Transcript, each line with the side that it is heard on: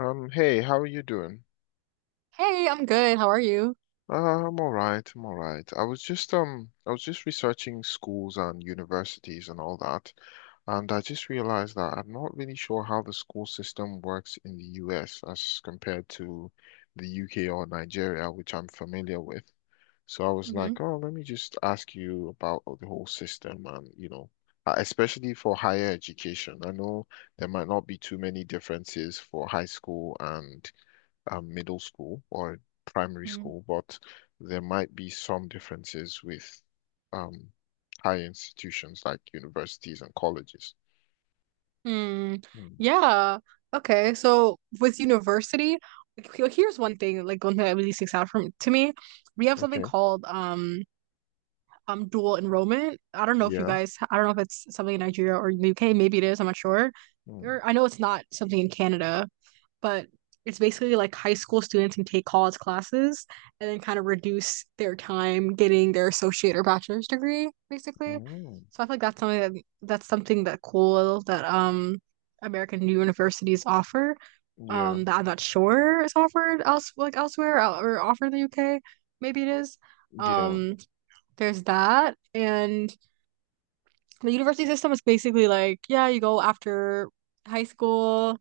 left: Hey, how are you doing?
right: Hey, I'm good. How are you?
left: Uh, I'm all right. I was just researching schools and universities and all that, and I just realized that I'm not really sure how the school system works in the US as compared to the UK or Nigeria, which I'm familiar with. So I was
right: Hmm.
left: like, oh, let me just ask you about the whole system and, especially for higher education. I know there might not be too many differences for high school and middle school or primary
right: Hmm.
left: school, but there might be some differences with um, high institutions like universities and colleges.
right: Hmm.
left: Mm,
right: Yeah. Okay. So with university, like, here's one thing, like one thing that really sticks out from to me. We have something
left: okay.
right: called dual enrollment. I don't know if you
left: Yeah.
right: guys, I don't know if it's something in Nigeria or the UK. Maybe it is. I'm not sure.
left: Mm,
right: Or I know it's not something in Canada, but it's basically like high school students can take college classes and then kind of reduce their time getting their associate or bachelor's degree, basically.
left: mm,
right: So I feel like that's something that's something that cool that American universities offer.
left: yeah.
right: That I'm not sure is offered elsewhere, or offered in the UK. Maybe it is.
left: Yeah.
right: Um, there's that, and the university system is basically like, yeah, you go after high school,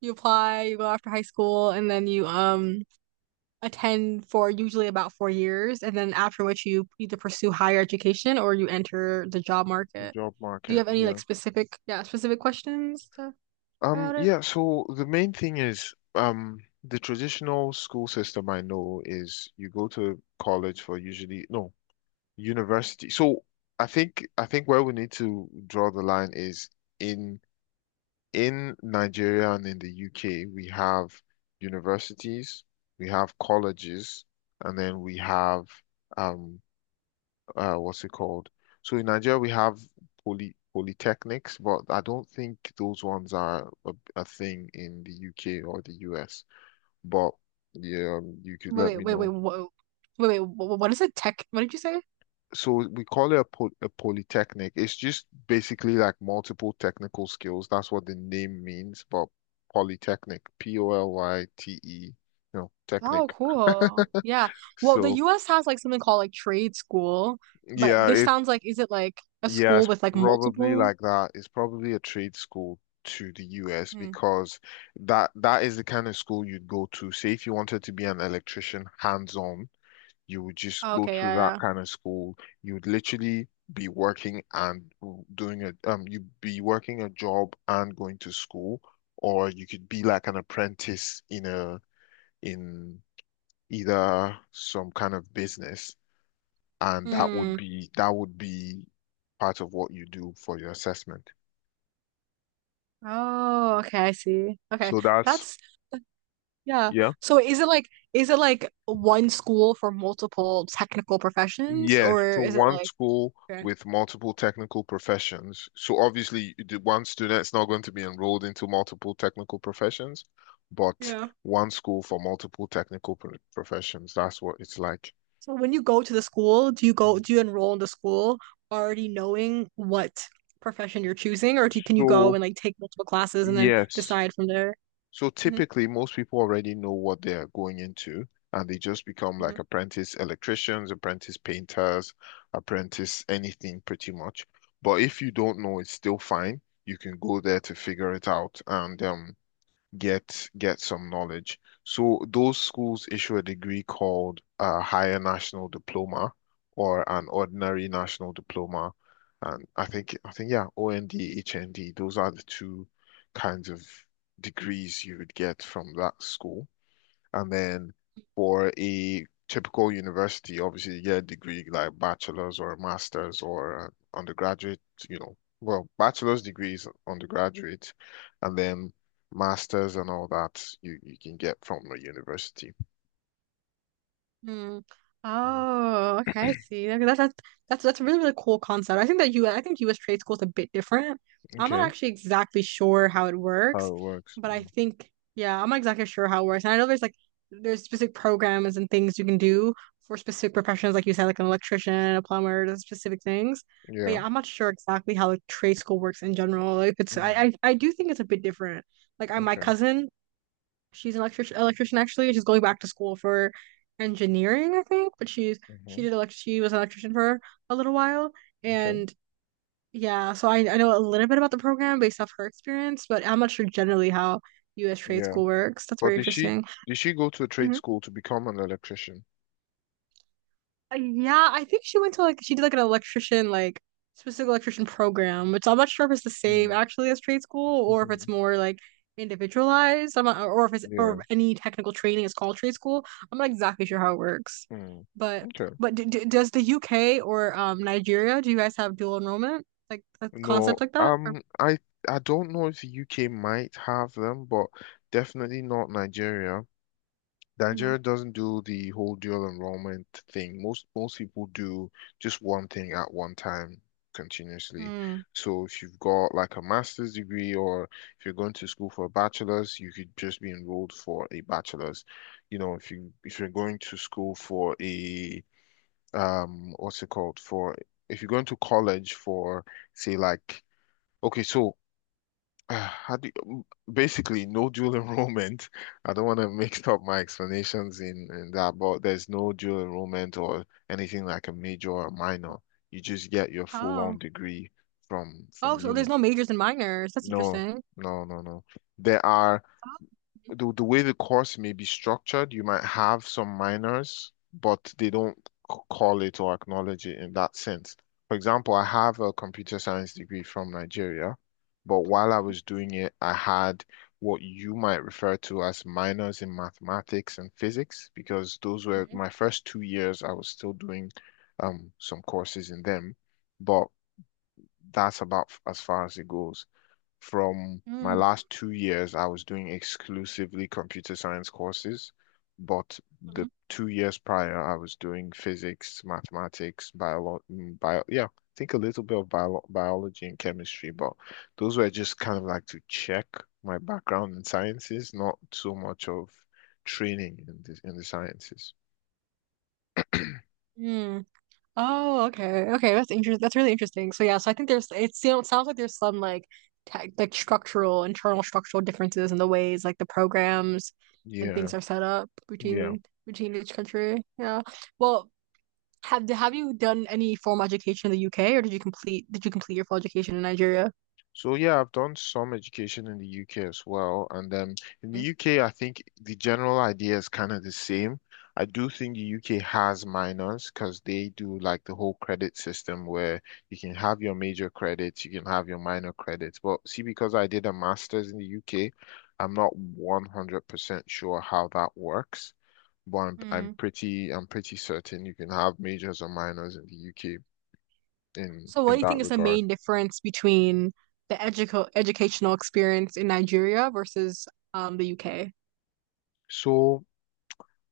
right: you apply, you go after high school, and then you attend for usually about 4 years, and then after which you either pursue higher education or you enter the job
left: The
right: market.
left: job
right: Do you
left: market.
right: have any like
left: Yeah.
right: specific questions about it?
left: Yeah, so the main thing is the traditional school system I know is you go to college for usually no, university. So I think where we need to draw the line is in in Nigeria and in the UK, we have universities, we have colleges, and then we have um what's it called? So in Nigeria we have polytechnics, but I don't think those ones are a thing in the UK or the US. But yeah, you could let
right: Wait, wait,
left: me
right: wait, wait,
left: know
right: whoa. Wait, what is a tech? What did you say?
left: so we call it a polytechnic. It's just basically like multiple technical skills. That's what the name means, but polytechnic, POLYTE, you know, technic.
right: Oh, cool. Yeah. Well, the
left: So
right: US has like something called like trade school, but
left: yeah,
right: this
left: it
right: sounds like, is it like a
left: yeah,
right: school
left: it's
right: with like
left: probably
right: multiple?
left: like that. It's probably a trade school to the US
right: Hmm.
left: because that is the kind of school you'd go to. Say if you wanted to be an electrician hands-on, you would just
right: Oh,
left: go
right: okay,
left: to that
right: yeah, yeah.
left: kind of school. You would literally be working and doing a you'd be working a job and going to school, or you could be like an apprentice in a in either some kind of business, and that would
right: Hmm.
left: be that would be part of what you do for your assessment.
right: Oh, okay, I see. Okay.
left: So that's
right: That's yeah.
left: yeah.
right: So is it like one school for multiple technical professions
left: Yes,
right: or
left: so
right: is it
left: one
right: like
left: school
right: okay.
left: with multiple technical professions. So obviously, the one student's not going to be enrolled into multiple technical professions, but
right: Yeah.
left: one school for multiple professions. That's what it's like.
right: So when you go to the school, do you enroll in the school already knowing what profession you're choosing, or do you, can you go
left: So,
right: and like take multiple classes and then
left: yes.
right: decide from there?
left: So
right: Mm-hmm.
left: typically, most people already know what they're going into, and they just become
right: Mm-hmm.
left: like apprentice electricians, apprentice painters, apprentice anything pretty much. But if you don't know, it's still fine. You can go there to figure it out. And get some knowledge. So those schools issue a degree called a higher national diploma or an ordinary national diploma. And I think yeah, OND, HND, those are the two kinds of degrees you would get from that school. And then for a typical university, obviously you get a degree like bachelor's or a master's or an undergraduate, you know, well, bachelor's degrees undergraduate, and then master's and all that you can get from a university.
right: Hmm.
left: Mm,
right: Oh, okay, I see. Okay, that's that's a really cool concept. I think that you I think US trade school is a bit different. I'm not
left: okay,
right: actually exactly sure how it
left: how
right: works,
left: it works.
right: but I
left: Mm,
right: think yeah, I'm not exactly sure how it works. And I know there's like there's specific programs and things you can do for specific professions, like you said, like an electrician, a plumber, those specific things. But
left: yeah.
right: yeah, I'm not sure exactly how like trade school works in general. Like it's
left: Mm,
right: I do think it's a bit different. Like my
left: okay.
right: cousin, she's an electrician, actually. She's going back to school for engineering, I think, but
left: Hmm.
right: she did elect she was an electrician for a little while.
left: Okay.
right: And yeah, so I know a little bit about the program based off her experience, but I'm not sure generally how US trade
left: Yeah.
right: school works. That's
left: But
right: very interesting.
left: did she go to a trade
right: Mhm.
left: school to become an electrician?
right: Yeah, I think she went to like she did like an electrician like specific electrician program, which I'm not sure if it's the same
left: Mm.
right: actually as trade school, or if it's more like individualized. I'm not, or if it's or
left: Yeah.
right: if any technical training is called trade school. I'm not exactly sure how it works,
left: Mm.
right: but
left: Okay.
right: but d d does the UK or Nigeria, do you guys have dual enrollment, like a concept
left: No,
right: like that? Or,
left: I don't know if the UK might have them, but definitely not Nigeria.
right: hmm.
left: Nigeria doesn't do the whole dual enrollment thing. Most people do just one thing at one time continuously.
right: Mm.
left: So if you've got like a master's degree or if you're going to school for a bachelor's, you could just be enrolled for a bachelor's. You know, if you if you're going to school for a what's it called? For if you're going to college for say like okay, so uh, how do you, basically no dual enrollment. I don't want to mix up my explanations in that, but there's no dual enrollment or anything like a major or minor. You just get your full-on
right: Oh,
left: degree from
right: oh,
left: from
right: so there's
left: uni.
right: no majors and minors. That's
left: No,
right: interesting.
left: no, no, no. There are
right: Oh.
left: the way the course may be structured, you might have some minors, but they don't call it or acknowledge it in that sense. For example, I have a computer science degree from Nigeria, but while I was doing it, I had what you might refer to as minors in mathematics and physics, because those were
right: Mhm.
left: my first two years. I was still doing some courses in them, but as far as it goes from my
right: Mhm.
left: last two years, I was doing exclusively computer science courses, but
right: Mhm.
left: the
right: Mm.
left: two years prior, I was doing physics, mathematics, yeah, I think a little bit of biology and chemistry, but those were just kind of like to check my background in sciences, not so much of training in the sciences.
right: Mhm. Oh, okay. Okay, that's interesting. That's really interesting. So yeah, so I think there's it sounds like there's some like tech like structural, internal structural differences in the ways like the programs and
left: Yeah,
right: things are set up
left: yeah.
right: between each country. Yeah. Well, have you done any formal education in the UK, or did you complete your full education in Nigeria?
left: So yeah, I've done some education in the UK as well, and in the UK, I think the general idea is kind of the same. I do think the UK has minors because they do like the whole credit system where you can have your major credits, you can have your minor credits. But see, because I did a master's in the UK, I'm not 100% sure how that works, but I'm
right: Mm.
left: pretty certain you can have majors or minors in the UK in
right: So what
left: in
right: do you think
left: that
right: is the
left: regard.
right: main difference between the educo educational experience in Nigeria versus the UK?
left: So.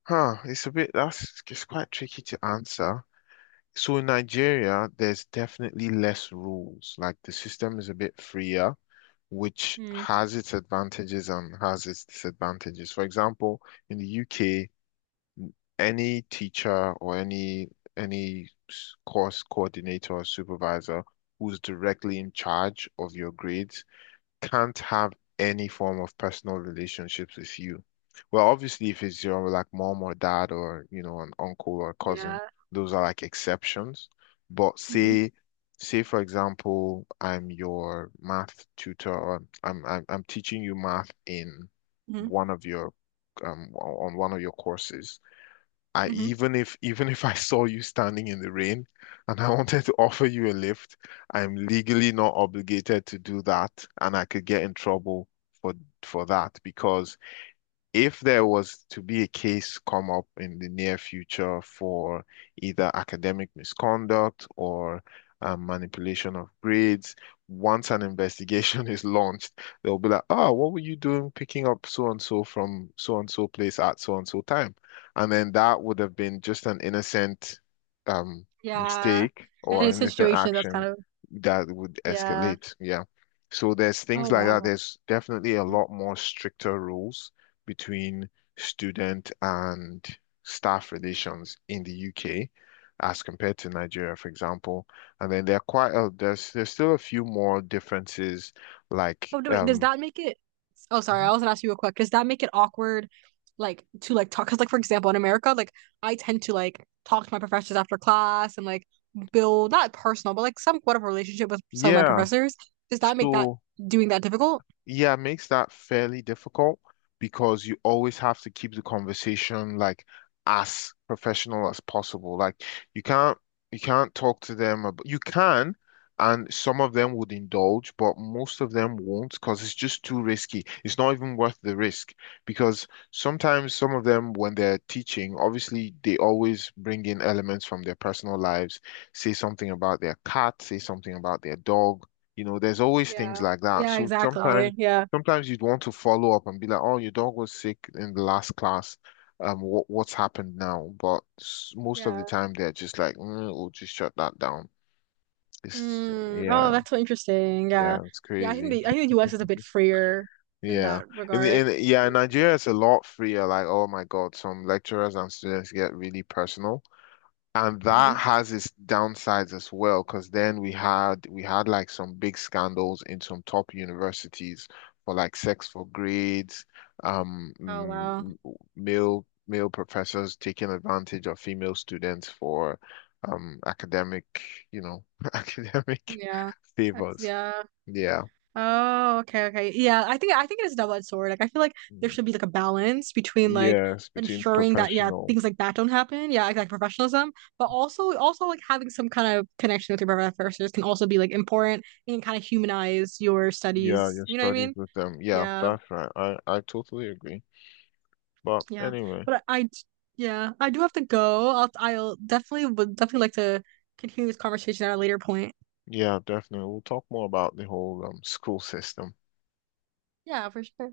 left: Huh, it's a bit that's it's quite tricky to answer. So in Nigeria, there's definitely less rules. Like the system is a bit freer, which
right: Mm.
left: has its advantages and has its disadvantages. For example, in the UK, any teacher or any any course coordinator or supervisor who's directly in charge of your grades can't have any form of personal relationships with you. Well, obviously, if it's your like mom or dad or you know an uncle or cousin,
right: Yeah.
left: those are like exceptions. But
right: Mm-hmm.
left: say for example, I'm your math tutor, or I'm teaching you math in
right: Mm-hmm.
left: one of your on one of your courses I
right: Mm-hmm.
left: even if I saw you standing in the rain and I wanted to offer you a lift, I'm legally not obligated to do that, and I could get in trouble for for that because if there was to be a case come up in the near future for either academic misconduct or manipulation of grades, once an investigation is launched, they'll be like, oh, what were you doing picking up so and so from so and so place at so and so time? And then that would have been just an innocent um,
right: Yeah.
left: mistake
right: And
left: or
right: it's a
left: innocent
right: situation that's kind
left: action
right: of
left: that would
right: yeah.
left: escalate. Yeah. So there's things
right: Oh
left: like that.
right: wow.
left: There's definitely a
right: Mm.
left: lot more stricter rules between student and staff relations in the UK as compared to Nigeria, for example. And then there are quite there's still a few more differences like
right: Oh do- wait, does that make it Oh sorry,
left: mhm.
right: I was gonna ask you real quick. Does that make it awkward like to like talk? Because like for example in America, like I tend to like talk to my professors after class and like build not personal, but like somewhat of a relationship with some of my
left: Yeah.
right: professors. Does that make that
left: So
right: Doing that difficult?
left: yeah, it makes that fairly difficult because you always have to keep the conversation like as professional as possible. Like you can't you can't talk to them about, you can and some of them would indulge, but most of them won't because it's just too risky. It's not even worth the risk because sometimes some of them when they're teaching, obviously they always bring in elements from their personal lives, say something about their cat, say something about their dog. You know, there's always things
right: Yeah.
left: like that.
right: Yeah,
left: So
right: exactly. Yeah.
left: sometimes you'd want to follow up and be like, oh, your dog was sick in the last class. What's happened now? But most of
right: Yeah.
left: the time, they're just like, mm, we'll just shut that down. It's
right: Mm,
left: yeah,
right: oh, that's so interesting. Yeah.
left: yeah, it's
right: Yeah,
left: crazy.
right: I think the US is a bit freer in
left: Yeah,
right: that
left: in
right: regard.
left: the in yeah, in Nigeria, it's a lot freer. Like, oh my God, some lecturers and students get really personal. And that
right: Mm-hmm.
left: has its downsides as well, because then we had like some big scandals in some top universities for like sex for grades, um,
right: Oh wow.
left: mm, male professors taking advantage of female students for academic, you know, academic
right: Yeah. That's
left: favors.
right: yeah.
left: Yeah.
right: Oh, okay, okay. Yeah, I think it is a double-edged sword. Like I feel like there
left: Mm.
right: should be like a balance between like
left: Yes, between
right: ensuring that yeah,
left: professional.
right: things like that don't happen. Yeah, like professionalism, but also like having some kind of connection with your professors can also be like important and kind of humanize your
left: Yeah,
right: studies.
left: your
right: You know what I
left: studies
right: mean?
left: with them. Yeah,
right: Yeah.
left: that's right. I totally agree. But
right: Yeah.
left: anyway.
right: But I d- yeah, I do have to go. I'll definitely would definitely like to continue this conversation at a later point.
left: Yeah, definitely. We'll talk more about the whole school system
right: Yeah, for sure.